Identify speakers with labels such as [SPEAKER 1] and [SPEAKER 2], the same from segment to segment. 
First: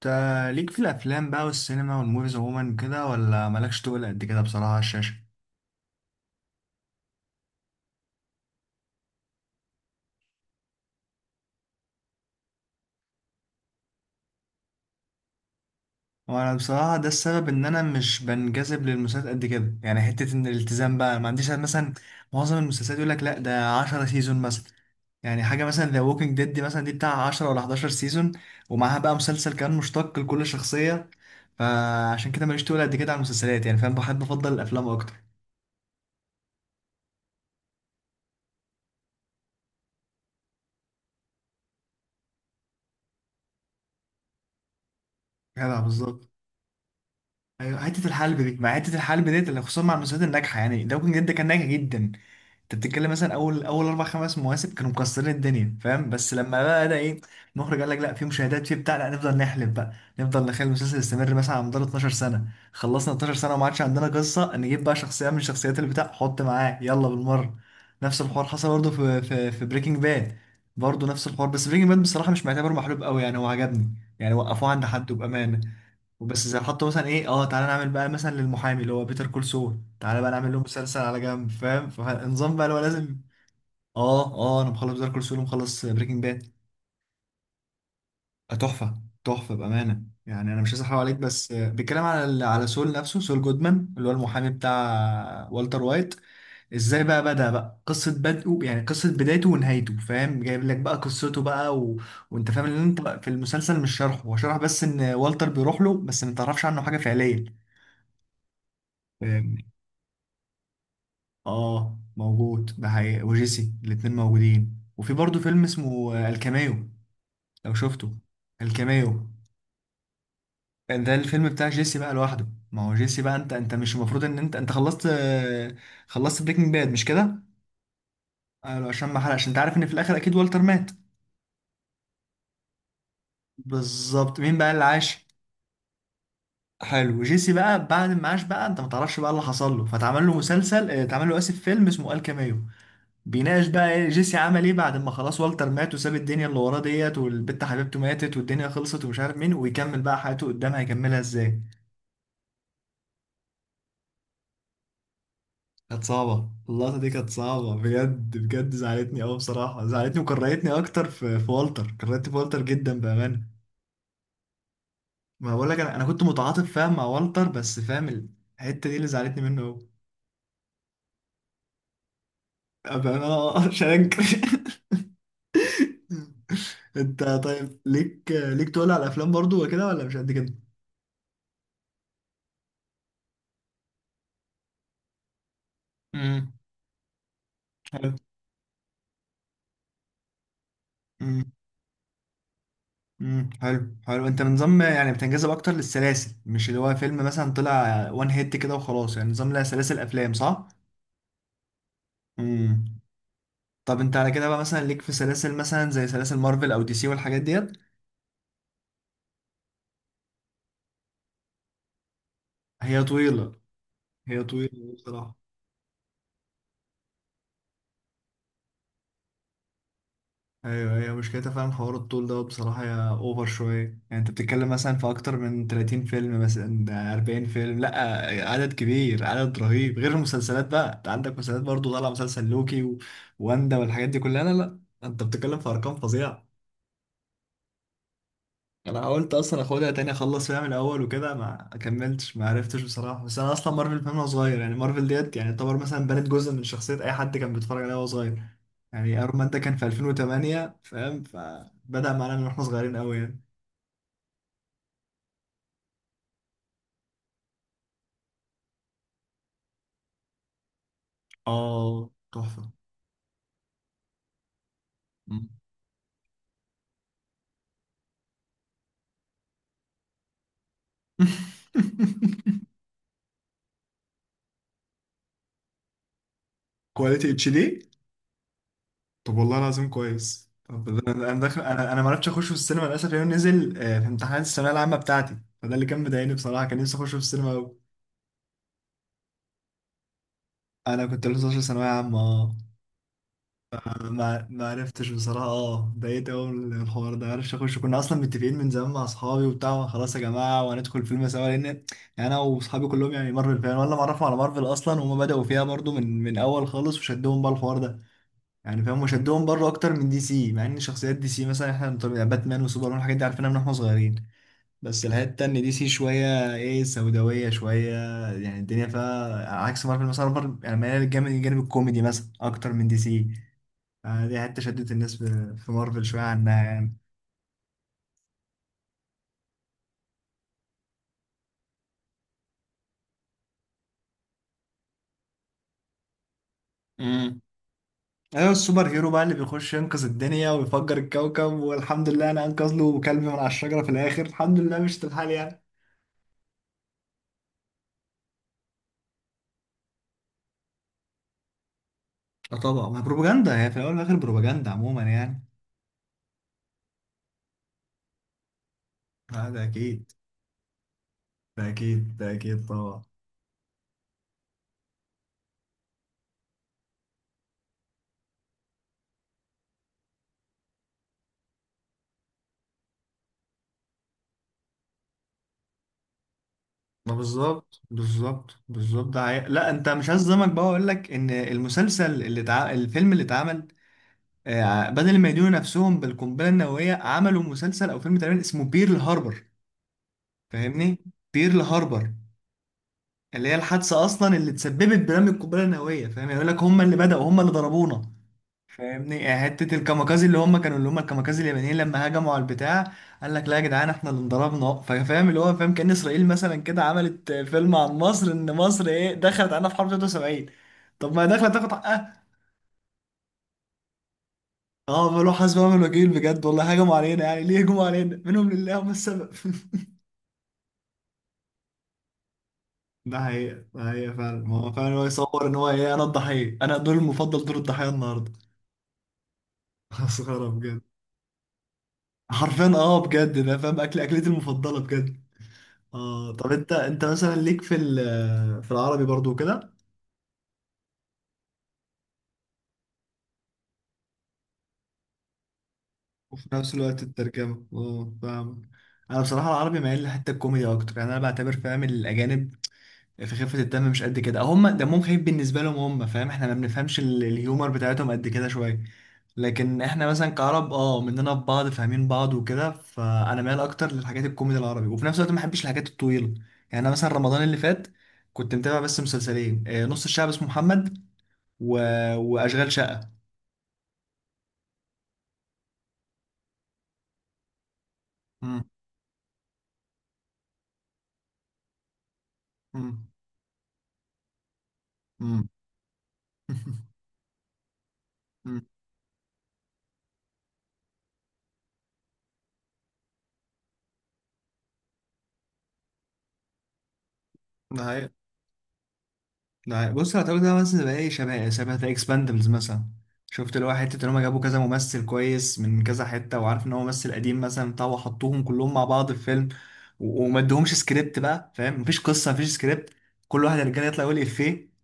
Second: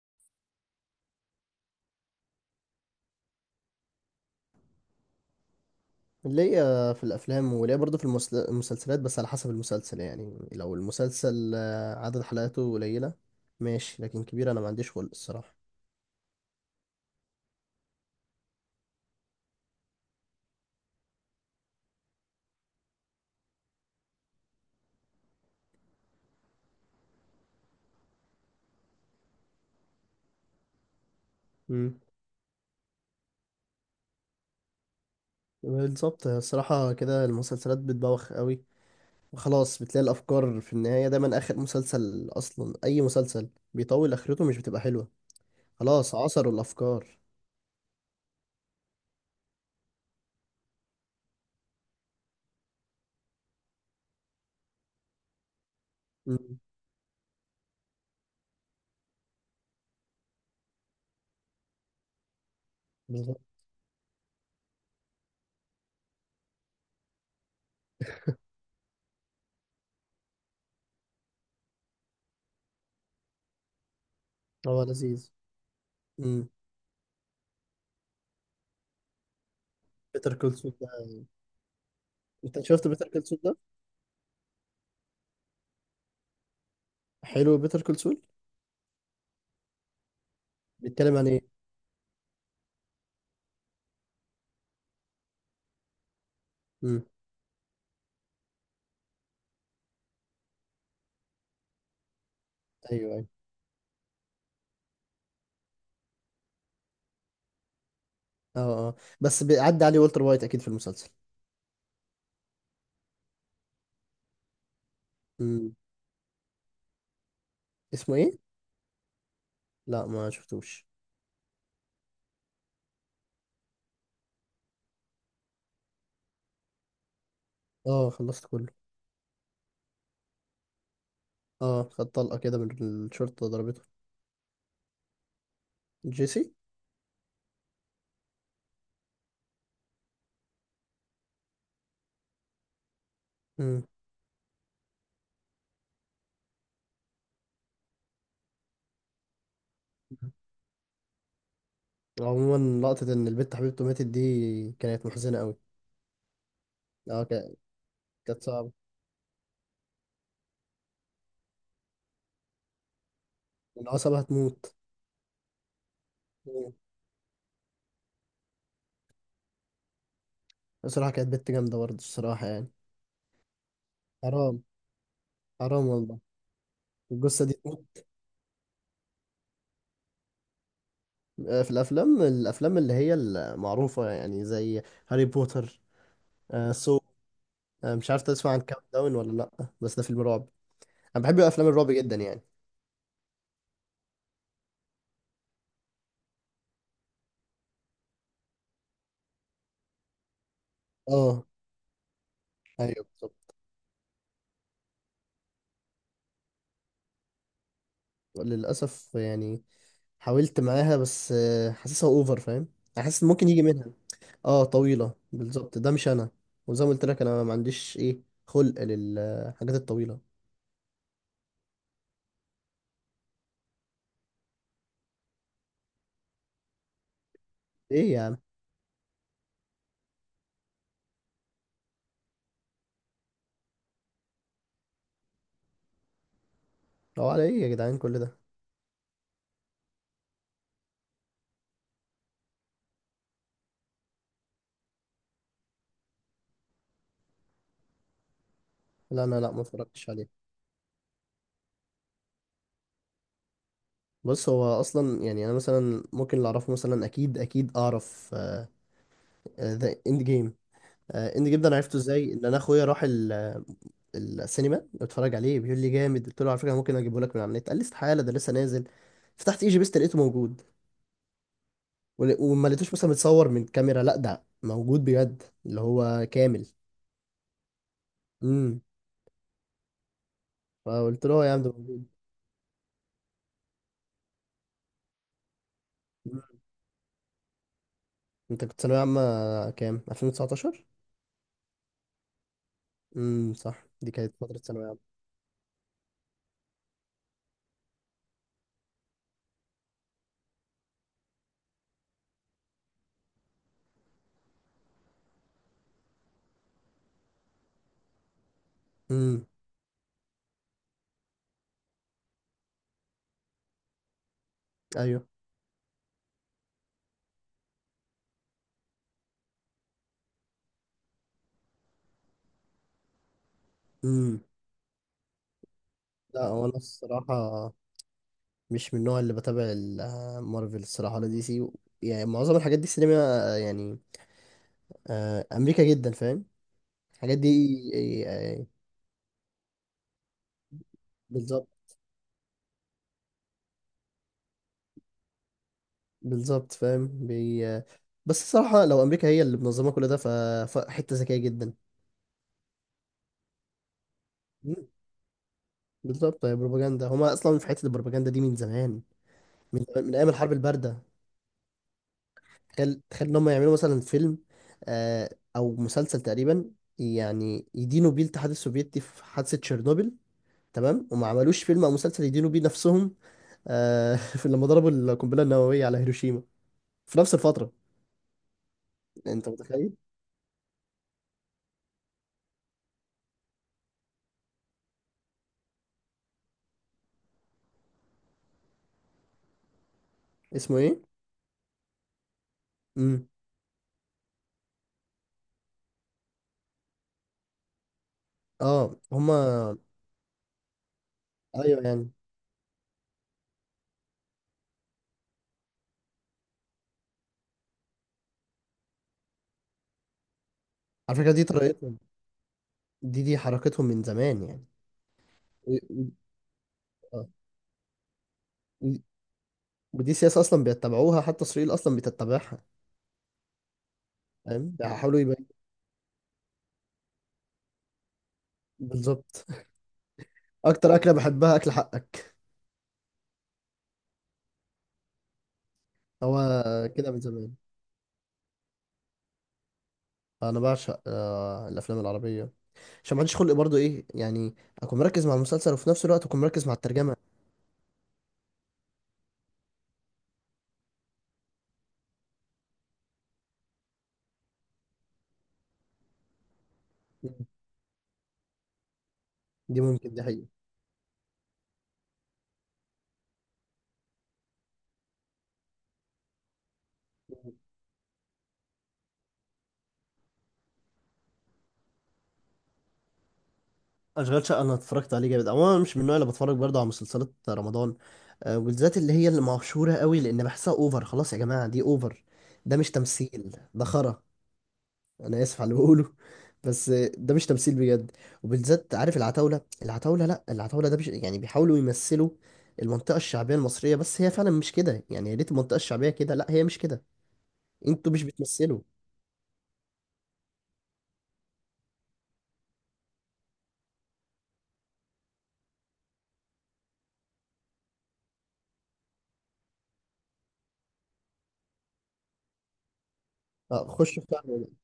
[SPEAKER 1] تا ليك في الافلام بقى والسينما والموفيز عموما كده ولا مالكش؟ تقول قد كده بصراحه على الشاشه.
[SPEAKER 2] ليا في الافلام وليا برضه في المسلسلات، بس على حسب المسلسل. يعني لو المسلسل عدد حلقاته قليله ماشي، لكن كبير انا ما عنديش خلق الصراحه.
[SPEAKER 1] وانا بصراحه ده السبب ان انا مش بنجذب للمسلسلات قد كده، يعني حته ان الالتزام بقى ما عنديش. مثلا معظم المسلسلات يقول لك لا ده 10 سيزون مثلا، يعني حاجه مثلا ذا ووكينج ديد دي مثلا دي بتاع 10 ولا 11 سيزون، ومعاها بقى مسلسل كان مشتق لكل شخصيه.
[SPEAKER 2] امم.
[SPEAKER 1] فعشان كده ماليش تقول قد كده على المسلسلات، يعني فاهم، بحب افضل الافلام اكتر.
[SPEAKER 2] بالظبط، الصراحه كده المسلسلات بتبوخ قوي وخلاص، بتلاقي الافكار في النهايه دايما. اخر مسلسل اصلا، اي مسلسل بيطول اخرته مش بتبقى حلوه.
[SPEAKER 1] جدع
[SPEAKER 2] خلاص،
[SPEAKER 1] بالظبط.
[SPEAKER 2] عصروا الافكار.
[SPEAKER 1] ايوه حته الحلب دي، مع حته الحلب ديت اللي خصوصا مع المسلسلات الناجحه، يعني داوكن جدا كان ناجح جدا. انت بتتكلم مثلا اول اربع خمس مواسم كانوا مكسرين الدنيا، فاهم، بس
[SPEAKER 2] امم،
[SPEAKER 1] لما بقى ده ايه، المخرج قال لك لا، في مشاهدات في بتاع، لا نفضل نحلب بقى. نفضل نخلي المسلسل يستمر مثلا على مدار 12 سنه، خلصنا 12
[SPEAKER 2] بالظبط.
[SPEAKER 1] سنه وما عادش عندنا قصه، نجيب بقى شخصيه من شخصيات البتاع حط معاه يلا بالمره. نفس الحوار حصل برضه في بريكنج باد، برضه نفس الحوار، بس بريكنج باد بصراحه مش معتبر محلوب قوي، يعني هو عجبني يعني، وقفوه
[SPEAKER 2] هو
[SPEAKER 1] عند حد
[SPEAKER 2] لذيذ.
[SPEAKER 1] بامانه. بس
[SPEAKER 2] امم.
[SPEAKER 1] زي حطوا مثلا ايه، تعالى نعمل بقى مثلا للمحامي اللي هو بيتر كول سول، تعالى بقى
[SPEAKER 2] بيتر
[SPEAKER 1] نعمل
[SPEAKER 2] كول
[SPEAKER 1] له
[SPEAKER 2] سول ده،
[SPEAKER 1] مسلسل على جنب، فاهم، فالنظام
[SPEAKER 2] انت
[SPEAKER 1] بقى اللي هو
[SPEAKER 2] شفت بيتر
[SPEAKER 1] لازم.
[SPEAKER 2] كول سول ده؟
[SPEAKER 1] اه اه، انا مخلص بيتر كول سول ومخلص بريكنج باد.
[SPEAKER 2] حلو بيتر كول سول.
[SPEAKER 1] تحفه تحفه بامانه، يعني انا مش عايز احرق عليك
[SPEAKER 2] بيتكلم عن
[SPEAKER 1] بس
[SPEAKER 2] ايه؟
[SPEAKER 1] بيتكلم على على سول نفسه، سول جودمان اللي هو المحامي بتاع والتر وايت. ازاي
[SPEAKER 2] امم.
[SPEAKER 1] بقى بدأ بقى، قصه بدءه يعني، قصه بدايته ونهايته، فاهم، جايب لك بقى قصته بقى. وانت فاهم ان انت
[SPEAKER 2] ايوه، أيوه.
[SPEAKER 1] في المسلسل مش شرحه، هو شرح بس ان والتر بيروح له، بس ما تعرفش عنه حاجه فعليا.
[SPEAKER 2] اه. اه. بس بيعدي عليه والتر وايت اكيد في المسلسل.
[SPEAKER 1] اه موجود، ده حقيقي، وجيسي الاتنين موجودين، وفي برضه فيلم
[SPEAKER 2] امم.
[SPEAKER 1] اسمه الكاميو. لو
[SPEAKER 2] اسمه
[SPEAKER 1] شفته.
[SPEAKER 2] ايه؟
[SPEAKER 1] الكاميو،
[SPEAKER 2] لا، ما شفتوش.
[SPEAKER 1] ده الفيلم بتاع جيسي بقى لوحده، ما هو جيسي بقى انت مش المفروض ان انت خلصت، خلصت بريكنج باد مش كده؟
[SPEAKER 2] اه، خلصت كله.
[SPEAKER 1] قالوا عشان ما حرقش، انت عارف ان في الاخر اكيد والتر مات.
[SPEAKER 2] اه، خد طلقه كده من الشرطه، ضربته.
[SPEAKER 1] بالظبط. مين بقى اللي عاش؟
[SPEAKER 2] جيسي.
[SPEAKER 1] حلو، جيسي بقى بعد ما عاش بقى، انت ما تعرفش بقى اللي حصل له، فتعمل له مسلسل آه، اتعمل له اسف فيلم اسمه الكاميو، بيناقش
[SPEAKER 2] امم.
[SPEAKER 1] بقى ايه جيسي عمل ايه بعد ما خلاص والتر مات وساب الدنيا اللي وراه ديت، والبت حبيبته ماتت، والدنيا خلصت، ومش عارف مين، ويكمل بقى حياته قدام هيكملها ازاي.
[SPEAKER 2] عموما لقطه ان البت حبيبته ماتت دي كانت محزنه قوي.
[SPEAKER 1] كانت صعبة اللقطة دي،
[SPEAKER 2] اه
[SPEAKER 1] كانت
[SPEAKER 2] كا-
[SPEAKER 1] صعبة بجد
[SPEAKER 2] كانت صعبه،
[SPEAKER 1] بجد، زعلتني قوي بصراحة، زعلتني وكرهتني اكتر في والتر، كرهت في والتر جدا بأمانة.
[SPEAKER 2] العصبه هتموت.
[SPEAKER 1] ما بقول لك، انا كنت متعاطف،
[SPEAKER 2] مم.
[SPEAKER 1] فاهم، مع والتر، بس فاهم الحتة دي اللي زعلتني منه قوي.
[SPEAKER 2] بصراحه كانت بنت جامده برضه الصراحه يعني.
[SPEAKER 1] بأمانة مش هنكر
[SPEAKER 2] حرام، حرام والله.
[SPEAKER 1] انت
[SPEAKER 2] الجثه دي
[SPEAKER 1] طيب،
[SPEAKER 2] تموت.
[SPEAKER 1] ليك تقول على الافلام برضو وكده ولا مش قد كده؟
[SPEAKER 2] في الافلام، الافلام اللي هي المعروفه يعني زي هاري بوتر.
[SPEAKER 1] امم
[SPEAKER 2] آه، سو أنا مش عارف تسمع عن كاونت داون ولا لأ، بس ده فيلم رعب. أنا بحب
[SPEAKER 1] حلو،
[SPEAKER 2] أفلام الرعب جدا يعني.
[SPEAKER 1] حلو حلو. انت نظام يعني بتنجذب اكتر للسلاسل، مش اللي هو فيلم مثلا طلع وان هيت كده وخلاص، يعني نظام لها سلاسل افلام صح؟
[SPEAKER 2] اه،
[SPEAKER 1] امم
[SPEAKER 2] أيوه بالظبط.
[SPEAKER 1] طب انت على كده بقى، مثلا ليك في سلاسل مثلا زي سلاسل مارفل او دي سي والحاجات ديت؟
[SPEAKER 2] للأسف يعني، حاولت معاها بس حاسسها أوفر فاهم.
[SPEAKER 1] هي
[SPEAKER 2] أنا حاسس إن ممكن
[SPEAKER 1] طويلة،
[SPEAKER 2] يجي منها.
[SPEAKER 1] هي
[SPEAKER 2] اه
[SPEAKER 1] طويلة
[SPEAKER 2] طويلة،
[SPEAKER 1] بصراحة.
[SPEAKER 2] بالظبط ده مش أنا. وزي ما قلت لك أنا ما عنديش إيه، خلق للحاجات الطويلة.
[SPEAKER 1] ايوه، هي مشكلتها فعلا حوار الطول ده بصراحه، يا اوفر شويه. يعني انت بتتكلم مثلا في اكتر من 30 فيلم، مثلا ده 40 فيلم، لا
[SPEAKER 2] إيه يا عم.
[SPEAKER 1] عدد كبير، عدد رهيب، غير المسلسلات بقى، انت عندك مسلسلات برضو، طالع مسلسل لوكي، واندا والحاجات دي كلها، لا لا انت بتتكلم في ارقام فظيعه.
[SPEAKER 2] هو على إيه يا جدعان كل ده؟
[SPEAKER 1] انا حاولت اصلا اخدها تاني، اخلص فيها من الاول وكده، ما كملتش، ما عرفتش بصراحه، بس انا اصلا مارفل فان وانا صغير، يعني مارفل ديت يعني يعتبر مثلا بنت جزء من شخصيه اي حد كان بيتفرج عليها وهو صغير. يعني
[SPEAKER 2] لا
[SPEAKER 1] ايرون
[SPEAKER 2] أنا
[SPEAKER 1] مان
[SPEAKER 2] لأ،
[SPEAKER 1] ده
[SPEAKER 2] ما
[SPEAKER 1] كان في
[SPEAKER 2] اتفرجتش عليه.
[SPEAKER 1] 2008، فاهم، فبدأ معانا من واحنا صغيرين قوي يعني.
[SPEAKER 2] بص هو أصلا يعني، أنا مثلا ممكن اللي أعرفه مثلا أكيد أكيد أعرف ذا إند جيم. اند جيم ده انا عرفته
[SPEAKER 1] اه
[SPEAKER 2] ازاي؟ ان انا
[SPEAKER 1] تحفه.
[SPEAKER 2] اخويا راح السينما بتفرج
[SPEAKER 1] مم.
[SPEAKER 2] عليه، بيقول لي جامد. قلت له على فكره ممكن اجيبه لك من على النت. قال لي استحاله، ده لسه نازل. فتحت اي جي بيست لقيته موجود. وما لقيتوش مثلا متصور من كاميرا، لا ده موجود بجد اللي هو كامل.
[SPEAKER 1] كواليتي HD.
[SPEAKER 2] امم.
[SPEAKER 1] طب والله العظيم كويس، طب
[SPEAKER 2] فقلت
[SPEAKER 1] انا،
[SPEAKER 2] له آه يا
[SPEAKER 1] داخل،
[SPEAKER 2] عم ده
[SPEAKER 1] انا
[SPEAKER 2] موجود.
[SPEAKER 1] ما عرفتش اخشه في السينما للاسف، لانه نزل في امتحانات الثانويه العامه بتاعتي، فده اللي كان مضايقني
[SPEAKER 2] مم.
[SPEAKER 1] بصراحه، كان نفسي اخشه في السينما قوي.
[SPEAKER 2] انت كنت ثانويه عامه كام؟ 2019؟
[SPEAKER 1] انا كنت لسه 12 ثانويه عامه.
[SPEAKER 2] امم، صح،
[SPEAKER 1] اه
[SPEAKER 2] دي كانت
[SPEAKER 1] ما
[SPEAKER 2] فتره ثانويه
[SPEAKER 1] عرفتش
[SPEAKER 2] عامه.
[SPEAKER 1] بصراحه، ضايقت قوي من الحوار ده، عرفش اخش، كنا اصلا متفقين من زمان مع اصحابي وبتاع، خلاص يا جماعه وهندخل فيلم سوا، لان انا واصحابي كلهم يعني مارفل فان، ولا معرفهم على مارفل اصلا، وهم بداوا فيها برضو من اول خالص وشدهم بقى الحوار ده، يعني فاهم، وشدهم
[SPEAKER 2] امم.
[SPEAKER 1] برضو اكتر من دي سي، مع ان شخصيات دي سي مثلا احنا يعني باتمان وسوبرمان الحاجات دي عارفينها من واحنا صغيرين. بس الحتة
[SPEAKER 2] ايوه.
[SPEAKER 1] التانية دي سي شوية ايه، سوداوية شوية، يعني الدنيا فيها عكس مارفل، مثلا مارفل يعني مايلة الجانب الكوميدي مثلا أكتر من دي سي. دي
[SPEAKER 2] امم.
[SPEAKER 1] حتة شدت الناس في مارفل شوية
[SPEAKER 2] لا،
[SPEAKER 1] عنها
[SPEAKER 2] هو انا
[SPEAKER 1] يعني.
[SPEAKER 2] الصراحه مش من النوع اللي بتابع مارفل الصراحه ولا دي سي. يعني معظم الحاجات دي سينما يعني امريكا جدا فاهم. الحاجات
[SPEAKER 1] امم
[SPEAKER 2] دي
[SPEAKER 1] أيوة السوبر هيرو بقى اللي بيخش ينقذ الدنيا ويفجر الكوكب،
[SPEAKER 2] بالظبط،
[SPEAKER 1] والحمد لله أنا أنقذ له كلب من على الشجرة في الآخر، الحمد لله، مش الحال يعني.
[SPEAKER 2] بالظبط فاهم بي... آه، بس الصراحة لو أمريكا هي اللي منظمة كل ده فحتة ذكية جدا.
[SPEAKER 1] اه طبعا، ما بروباجندا، هي في الأول والآخر بروباجندا
[SPEAKER 2] مم.
[SPEAKER 1] عموما يعني.
[SPEAKER 2] بالظبط، هي بروباجندا، هما أصلا في حتة البروباجندا دي من زمان،
[SPEAKER 1] آه ده
[SPEAKER 2] من زمان،
[SPEAKER 1] أكيد،
[SPEAKER 2] من أيام الحرب الباردة.
[SPEAKER 1] ده أكيد، ده أكيد
[SPEAKER 2] تخيل،
[SPEAKER 1] طبعا.
[SPEAKER 2] تخيل إن هما يعملوا مثلا فيلم آه، أو مسلسل تقريبا، يعني يدينوا بيه الاتحاد السوفيتي في حادثة تشيرنوبل، تمام، وما عملوش فيلم أو مسلسل يدينوا بيه نفسهم في لما ضربوا القنبلة النووية على هيروشيما
[SPEAKER 1] ما
[SPEAKER 2] في نفس الفترة.
[SPEAKER 1] بالظبط بالظبط بالظبط، ده حقيقة.
[SPEAKER 2] أنت
[SPEAKER 1] لا انت
[SPEAKER 2] متخيل؟
[SPEAKER 1] مش هظلمك، بقى اقول لك ان المسلسل الفيلم اللي اتعمل بدل ما يدينوا نفسهم بالقنبله النوويه، عملوا مسلسل او فيلم تقريبا اسمه بيرل هاربر،
[SPEAKER 2] اسمه
[SPEAKER 1] فاهمني؟
[SPEAKER 2] إيه؟
[SPEAKER 1] بيرل هاربر
[SPEAKER 2] مم.
[SPEAKER 1] اللي هي الحادثه اصلا اللي تسببت برمي القنبله النوويه، فاهم، يقول لك هم اللي بداوا، هم اللي ضربونا،
[SPEAKER 2] اه
[SPEAKER 1] فاهمني؟
[SPEAKER 2] هما.
[SPEAKER 1] يعني حته الكاميكازي اللي هم كانوا، اللي هم الكاميكازي اليابانيين
[SPEAKER 2] ايوه
[SPEAKER 1] لما
[SPEAKER 2] يعني.
[SPEAKER 1] هجموا على البتاع، قال لك لا يا جدعان احنا اللي انضربنا، فاهم، اللي هو فاهم، كان اسرائيل مثلا كده عملت فيلم عن مصر ان مصر ايه، دخلت علينا في حرب 73. طب
[SPEAKER 2] على
[SPEAKER 1] ما هي
[SPEAKER 2] فكره دي
[SPEAKER 1] داخله تاخد
[SPEAKER 2] طريقتهم،
[SPEAKER 1] حقها.
[SPEAKER 2] دي حركتهم من زمان يعني.
[SPEAKER 1] اه بيقولوا حسبي
[SPEAKER 2] و-
[SPEAKER 1] ونعم الوكيل،
[SPEAKER 2] و-
[SPEAKER 1] بجد والله، هجموا علينا
[SPEAKER 2] آه.
[SPEAKER 1] يعني، ليه هجموا علينا؟ منهم لله، هم
[SPEAKER 2] و-
[SPEAKER 1] السبب
[SPEAKER 2] ودي سياسه اصلا بيتبعوها، حتى اسرائيل اصلا بتتبعها.
[SPEAKER 1] ده حقيقة، ده حقيقة فعلا، ما
[SPEAKER 2] فاهم
[SPEAKER 1] هو فعلا هو
[SPEAKER 2] بيحاولوا
[SPEAKER 1] يصور
[SPEAKER 2] يبين.
[SPEAKER 1] ان هو ايه، انا الضحية، انا دور المفضل دور الضحية النهارده.
[SPEAKER 2] بالظبط.
[SPEAKER 1] مسخرة بجد.
[SPEAKER 2] اكتر اكله بحبها، اكل حقك.
[SPEAKER 1] حرفيا، بجد ده فاهم، اكل اكلتي المفضلة بجد. اه
[SPEAKER 2] هو
[SPEAKER 1] طب انت،
[SPEAKER 2] كده من
[SPEAKER 1] مثلا
[SPEAKER 2] زمان،
[SPEAKER 1] ليك في العربي برضو كده؟
[SPEAKER 2] انا بعشق آه الافلام العربيه، عشان ما عنديش خلق برضو ايه يعني، اكون مركز مع المسلسل وفي نفس الوقت اكون
[SPEAKER 1] وفي
[SPEAKER 2] مركز مع
[SPEAKER 1] نفس الوقت
[SPEAKER 2] الترجمه.
[SPEAKER 1] الترجمة، فاهم. انا بصراحة العربي مايل لحتة الكوميدي اكتر، يعني انا بعتبر، فاهم، الاجانب في خفة الدم مش قد كده، هم دمهم خفيف بالنسبة لهم هم، فاهم، احنا ما بنفهمش الهيومر بتاعتهم قد كده شوية.
[SPEAKER 2] دي
[SPEAKER 1] لكن احنا
[SPEAKER 2] ممكن دي
[SPEAKER 1] مثلا
[SPEAKER 2] حقيقه.
[SPEAKER 1] كعرب، اه مننا في بعض فاهمين بعض وكده، فانا مايل اكتر للحاجات الكوميدي العربي، وفي نفس الوقت ما بحبش الحاجات الطويلة. يعني انا مثلا رمضان اللي فات كنت متابع بس مسلسلين، نص الشعب اسمه محمد و... واشغال شقة.
[SPEAKER 2] اشغال شقه انا اتفرجت عليه جامد. عموما أنا مش من النوع اللي بتفرج برضه على مسلسلات رمضان،
[SPEAKER 1] مم.
[SPEAKER 2] وبالذات اللي هي اللي مشهوره قوي، لان بحسها اوفر. خلاص يا جماعه دي اوفر، ده مش
[SPEAKER 1] مم.
[SPEAKER 2] تمثيل، ده خرا. انا
[SPEAKER 1] مم.
[SPEAKER 2] اسف على اللي بقوله، بس ده مش تمثيل بجد.
[SPEAKER 1] مم.
[SPEAKER 2] وبالذات عارف العتاوله، العتاوله، لا العتاوله ده يعني بيحاولوا يمثلوا المنطقه الشعبيه المصريه، بس هي فعلا مش كده يعني. يا ريت المنطقه الشعبيه كده، لا هي مش كده.
[SPEAKER 1] ده حقيقة،
[SPEAKER 2] انتوا مش بتمثلوا.
[SPEAKER 1] ده حقيقة. بص هتقول ده مثلا زي ايه، شبه ذا اكسباندبلز مثلا، شفت، اللي هو حتة ان هم جابوا كذا ممثل كويس من كذا حتة، وعارف ان هو ممثل قديم مثلا بتاع، وحطوهم كلهم مع بعض في فيلم، وما ادوهمش سكريبت بقى، فاهم، مفيش قصة، مفيش سكريبت، كل واحد رجاله
[SPEAKER 2] اه
[SPEAKER 1] يطلع يقول
[SPEAKER 2] خشوا في فعلا.
[SPEAKER 1] افيه.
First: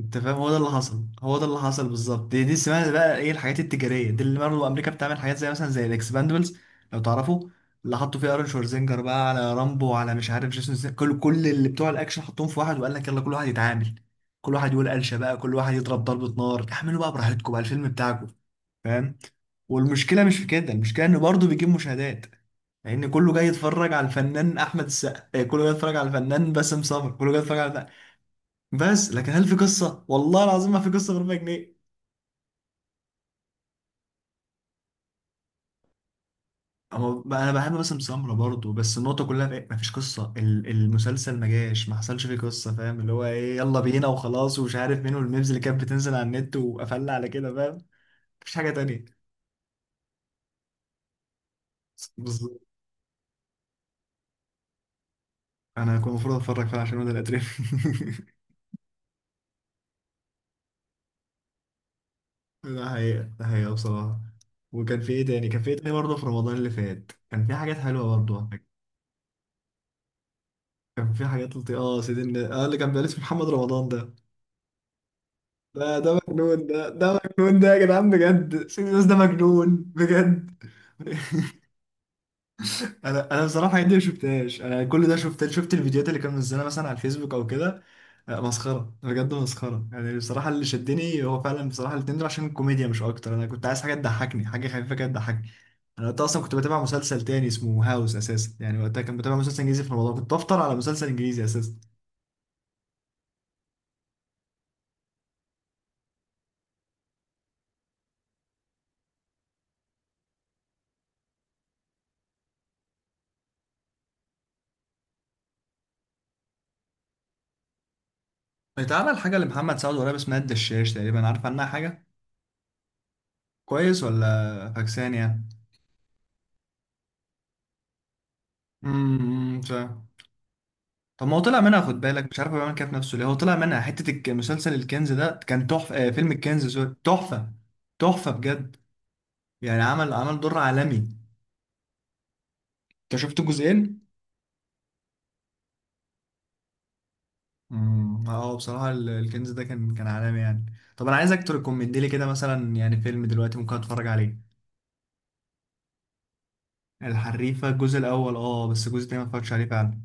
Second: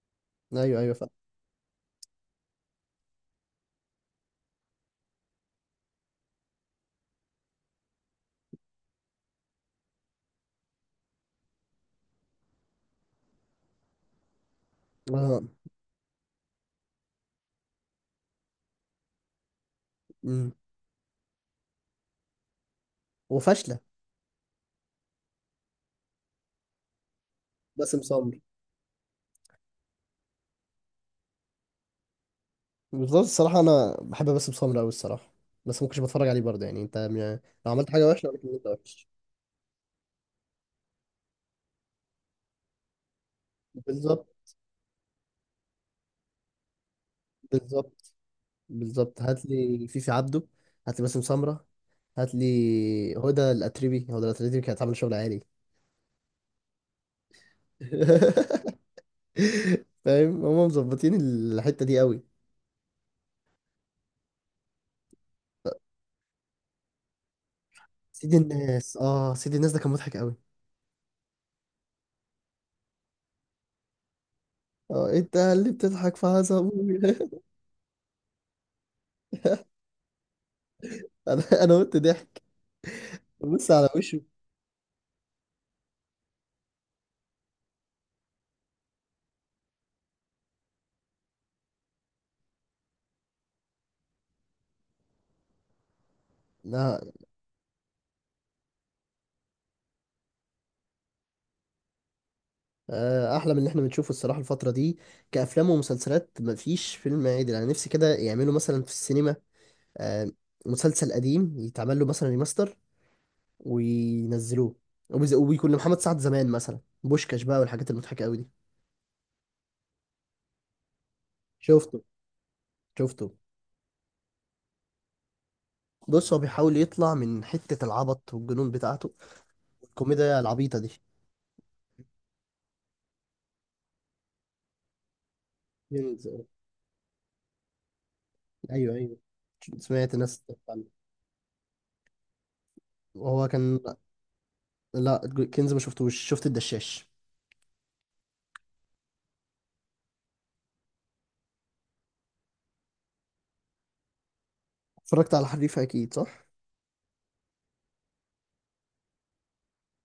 [SPEAKER 1] انت فاهم، هو ده اللي
[SPEAKER 2] ايوه ايوه
[SPEAKER 1] حصل،
[SPEAKER 2] فعلا.
[SPEAKER 1] هو ده اللي حصل بالظبط. دي اسمها بقى ايه الحاجات التجاريه دي، اللي برضه امريكا بتعمل حاجات زي مثلا زي الاكسباندبلز، لو تعرفوا، اللي حطوا فيه ارون شوارزينجر بقى، على رامبو، على مش عارف جيسون كل اللي بتوع الاكشن حطوهم في واحد، وقال لك يلا كل واحد يتعامل، كل واحد يقول قلشه بقى،
[SPEAKER 2] آه.
[SPEAKER 1] كل واحد يضرب ضربه نار، اعملوا بقى براحتكم بقى الفيلم بتاعكم، فاهم. والمشكله مش في
[SPEAKER 2] أمم.
[SPEAKER 1] كده، المشكله انه برضه بيجيب مشاهدات، لان كله جاي
[SPEAKER 2] وفاشله.
[SPEAKER 1] يتفرج على الفنان احمد السقا، كله جاي يتفرج على الفنان باسم سمر، كله جاي يتفرج على،
[SPEAKER 2] باسم سمرة.
[SPEAKER 1] بس لكن هل في قصه؟ والله العظيم ما في قصه غير 100 جنيه.
[SPEAKER 2] بالظبط الصراحة أنا بحب باسم سمرة أوي الصراحة، بس ممكنش بتفرج عليه برضه يعني.
[SPEAKER 1] هو بقى، انا بحب
[SPEAKER 2] لو عملت
[SPEAKER 1] مثلا
[SPEAKER 2] حاجة وحشة
[SPEAKER 1] سمرة
[SPEAKER 2] أقول لك إن أنت
[SPEAKER 1] برضه، بس
[SPEAKER 2] وحش.
[SPEAKER 1] النقطه كلها في إيه؟ ما فيش قصه، المسلسل ما جاش، ما حصلش فيه قصه، فاهم، اللي هو ايه، يلا بينا
[SPEAKER 2] بالظبط،
[SPEAKER 1] وخلاص ومش عارف مين، والميمز اللي كانت بتنزل على النت وقفلنا على كده، فاهم،
[SPEAKER 2] بالظبط،
[SPEAKER 1] مفيش حاجه تانية.
[SPEAKER 2] بالظبط. هات لي فيفي عبده، هات لي باسم سمرة، هات
[SPEAKER 1] بالظبط،
[SPEAKER 2] لي هدى الأتريبي. هدى الأتريبي كانت عاملة شغل عالي.
[SPEAKER 1] انا كنت المفروض اتفرج فعلا عشان ده الاتريف.
[SPEAKER 2] فاهم هما مظبطين الحتة دي أوي.
[SPEAKER 1] ده حقيقه، ده حقيقه بصراحه. وكان في ايه تاني، كان في ايه تاني برضه في رمضان اللي فات، كان في حاجات حلوه
[SPEAKER 2] سيد
[SPEAKER 1] برضه على فكرة.
[SPEAKER 2] الناس، اه سيد الناس ده كان مضحك أوي.
[SPEAKER 1] كان في حاجات لطيفه، اه سيدي الناس، اه اللي كان بيقلد في محمد رمضان ده،
[SPEAKER 2] اه انت اللي
[SPEAKER 1] ده
[SPEAKER 2] بتضحك في
[SPEAKER 1] مجنون، ده
[SPEAKER 2] عصبي.
[SPEAKER 1] ده مجنون ده يا جدعان، بجد سيريوس ده مجنون بجد.
[SPEAKER 2] انا انا قلت ضحك.
[SPEAKER 1] انا
[SPEAKER 2] بص
[SPEAKER 1] بصراحه
[SPEAKER 2] على
[SPEAKER 1] عندي ما
[SPEAKER 2] وشه.
[SPEAKER 1] شفتهاش، انا كل ده شفت، شفت الفيديوهات اللي كان منزلها مثلا على الفيسبوك او كده. مسخره بجد، مسخره يعني بصراحه، اللي شدني هو فعلا بصراحه الاتنين دول عشان الكوميديا مش اكتر، انا كنت عايز حاجه تضحكني، حاجه خفيفه كده تضحكني. انا وقتها اصلا كنت بتابع
[SPEAKER 2] لا
[SPEAKER 1] مسلسل تاني اسمه هاوس اساسا، يعني وقتها كان بتابع مسلسل انجليزي في رمضان، كنت بفطر على مسلسل انجليزي اساسا.
[SPEAKER 2] احلى من اللي احنا بنشوفه الصراحه الفتره دي كافلام ومسلسلات، مفيش فيلم عادل. انا نفسي كده يعملوا مثلا في السينما آه، مسلسل قديم يتعمل له مثلا ريماستر وينزلوه، وبيكون لمحمد سعد زمان مثلا بوشكاش بقى والحاجات المضحكه قوي دي.
[SPEAKER 1] اتعمل حاجه لمحمد سعد قريب اسمها الدشاش تقريبا، عارف عنها حاجه؟
[SPEAKER 2] شفته، شفته.
[SPEAKER 1] كويس ولا فاكسان يعني؟
[SPEAKER 2] بص هو بيحاول يطلع من حته العبط والجنون بتاعته،
[SPEAKER 1] فاهم.
[SPEAKER 2] الكوميديا العبيطه دي.
[SPEAKER 1] طب ما هو طلع منها، خد بالك، مش عارف هو بيعمل كده في نفسه ليه، هو طلع منها حته مسلسل الكنز ده كان تحفه، آه
[SPEAKER 2] كنز.
[SPEAKER 1] فيلم الكنز سوري، تحفه، تحفه بجد،
[SPEAKER 2] ايوه ايوه.
[SPEAKER 1] يعني عمل
[SPEAKER 2] سمعت
[SPEAKER 1] عمل
[SPEAKER 2] ناس
[SPEAKER 1] دور
[SPEAKER 2] تتكلم.
[SPEAKER 1] عالمي، انت شفت
[SPEAKER 2] وهو
[SPEAKER 1] جزئين؟
[SPEAKER 2] كان. لا كنز ما شفتوش، شفت الدشاش.
[SPEAKER 1] اه بصراحه الكنز ده كان عالمي يعني. طب انا عايزك تريكومند لي كده مثلا يعني فيلم دلوقتي ممكن اتفرج عليه.
[SPEAKER 2] اتفرجت على حريفه اكيد صح.
[SPEAKER 1] الحريفه الجزء الاول، بس الجزء التاني ما اتفرجتش عليه فعلا.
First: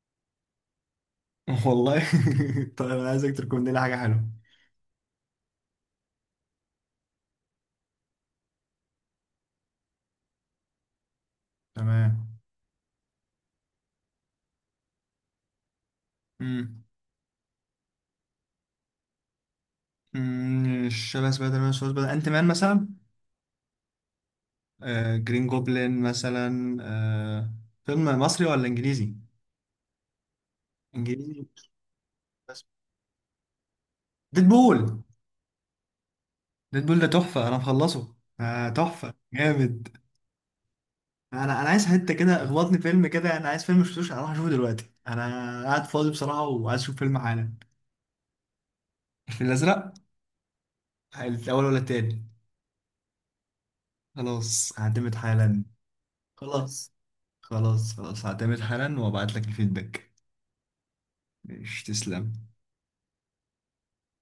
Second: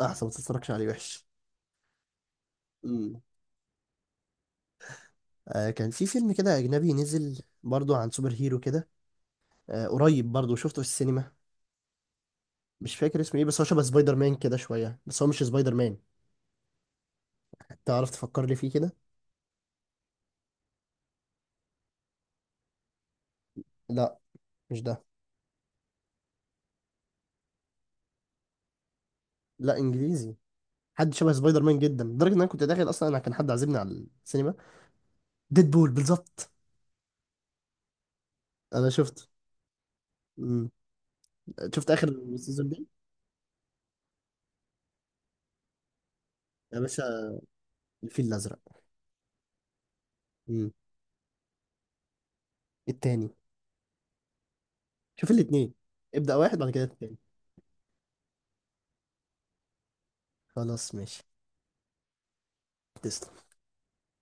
[SPEAKER 2] احسن ما تتفرجش عليه، وحش.
[SPEAKER 1] والله. طب انا
[SPEAKER 2] امم.
[SPEAKER 1] عايزك تريكومند لي حاجه حلوه.
[SPEAKER 2] آه كان في فيلم كده اجنبي نزل برضو عن سوبر هيرو كده. آه قريب برضو شفته في السينما،
[SPEAKER 1] تمام.
[SPEAKER 2] مش فاكر اسمه ايه، بس هو شبه سبايدر مان كده شويه، بس هو مش سبايدر مان.
[SPEAKER 1] امم
[SPEAKER 2] تعرف تفكر لي فيه كده.
[SPEAKER 1] أمم، شبه سبايدر مان، شبه سبايدر انت مان مثلا؟
[SPEAKER 2] لا مش ده.
[SPEAKER 1] آه جرين جوبلين مثلا، آه. فيلم مصري ولا انجليزي؟
[SPEAKER 2] لا انجليزي. حد شبه
[SPEAKER 1] انجليزي.
[SPEAKER 2] سبايدر مان جدا، لدرجه ان انا كنت
[SPEAKER 1] بس.
[SPEAKER 2] داخل اصلا، انا كان حد عازمني على السينما.
[SPEAKER 1] ديدبول.
[SPEAKER 2] ديدبول، بالظبط.
[SPEAKER 1] ديدبول ده تحفة، انا مخلصه،
[SPEAKER 2] انا
[SPEAKER 1] تحفة
[SPEAKER 2] شفته.
[SPEAKER 1] جامد.
[SPEAKER 2] امم.
[SPEAKER 1] انا عايز
[SPEAKER 2] شفت اخر
[SPEAKER 1] حتة كده،
[SPEAKER 2] سيزون
[SPEAKER 1] اخبطني
[SPEAKER 2] دي
[SPEAKER 1] فيلم كده، انا عايز فيلم مشفتوش اروح اشوفه دلوقتي، انا قاعد فاضي بصراحة وعايز
[SPEAKER 2] يا
[SPEAKER 1] اشوف
[SPEAKER 2] باشا؟
[SPEAKER 1] فيلم حالا.
[SPEAKER 2] الفيل الازرق.
[SPEAKER 1] الفيل الازرق؟
[SPEAKER 2] امم.
[SPEAKER 1] الاول ولا التاني؟
[SPEAKER 2] التاني.
[SPEAKER 1] خلاص هعتمد
[SPEAKER 2] شوف
[SPEAKER 1] حالا.
[SPEAKER 2] الاتنين، ابدأ واحد بعد كده
[SPEAKER 1] خلاص،
[SPEAKER 2] التاني.
[SPEAKER 1] هعتمد حالا وابعت لك الفيدباك.
[SPEAKER 2] خلاص ماشي.
[SPEAKER 1] مش تسلم؟
[SPEAKER 2] تسلم.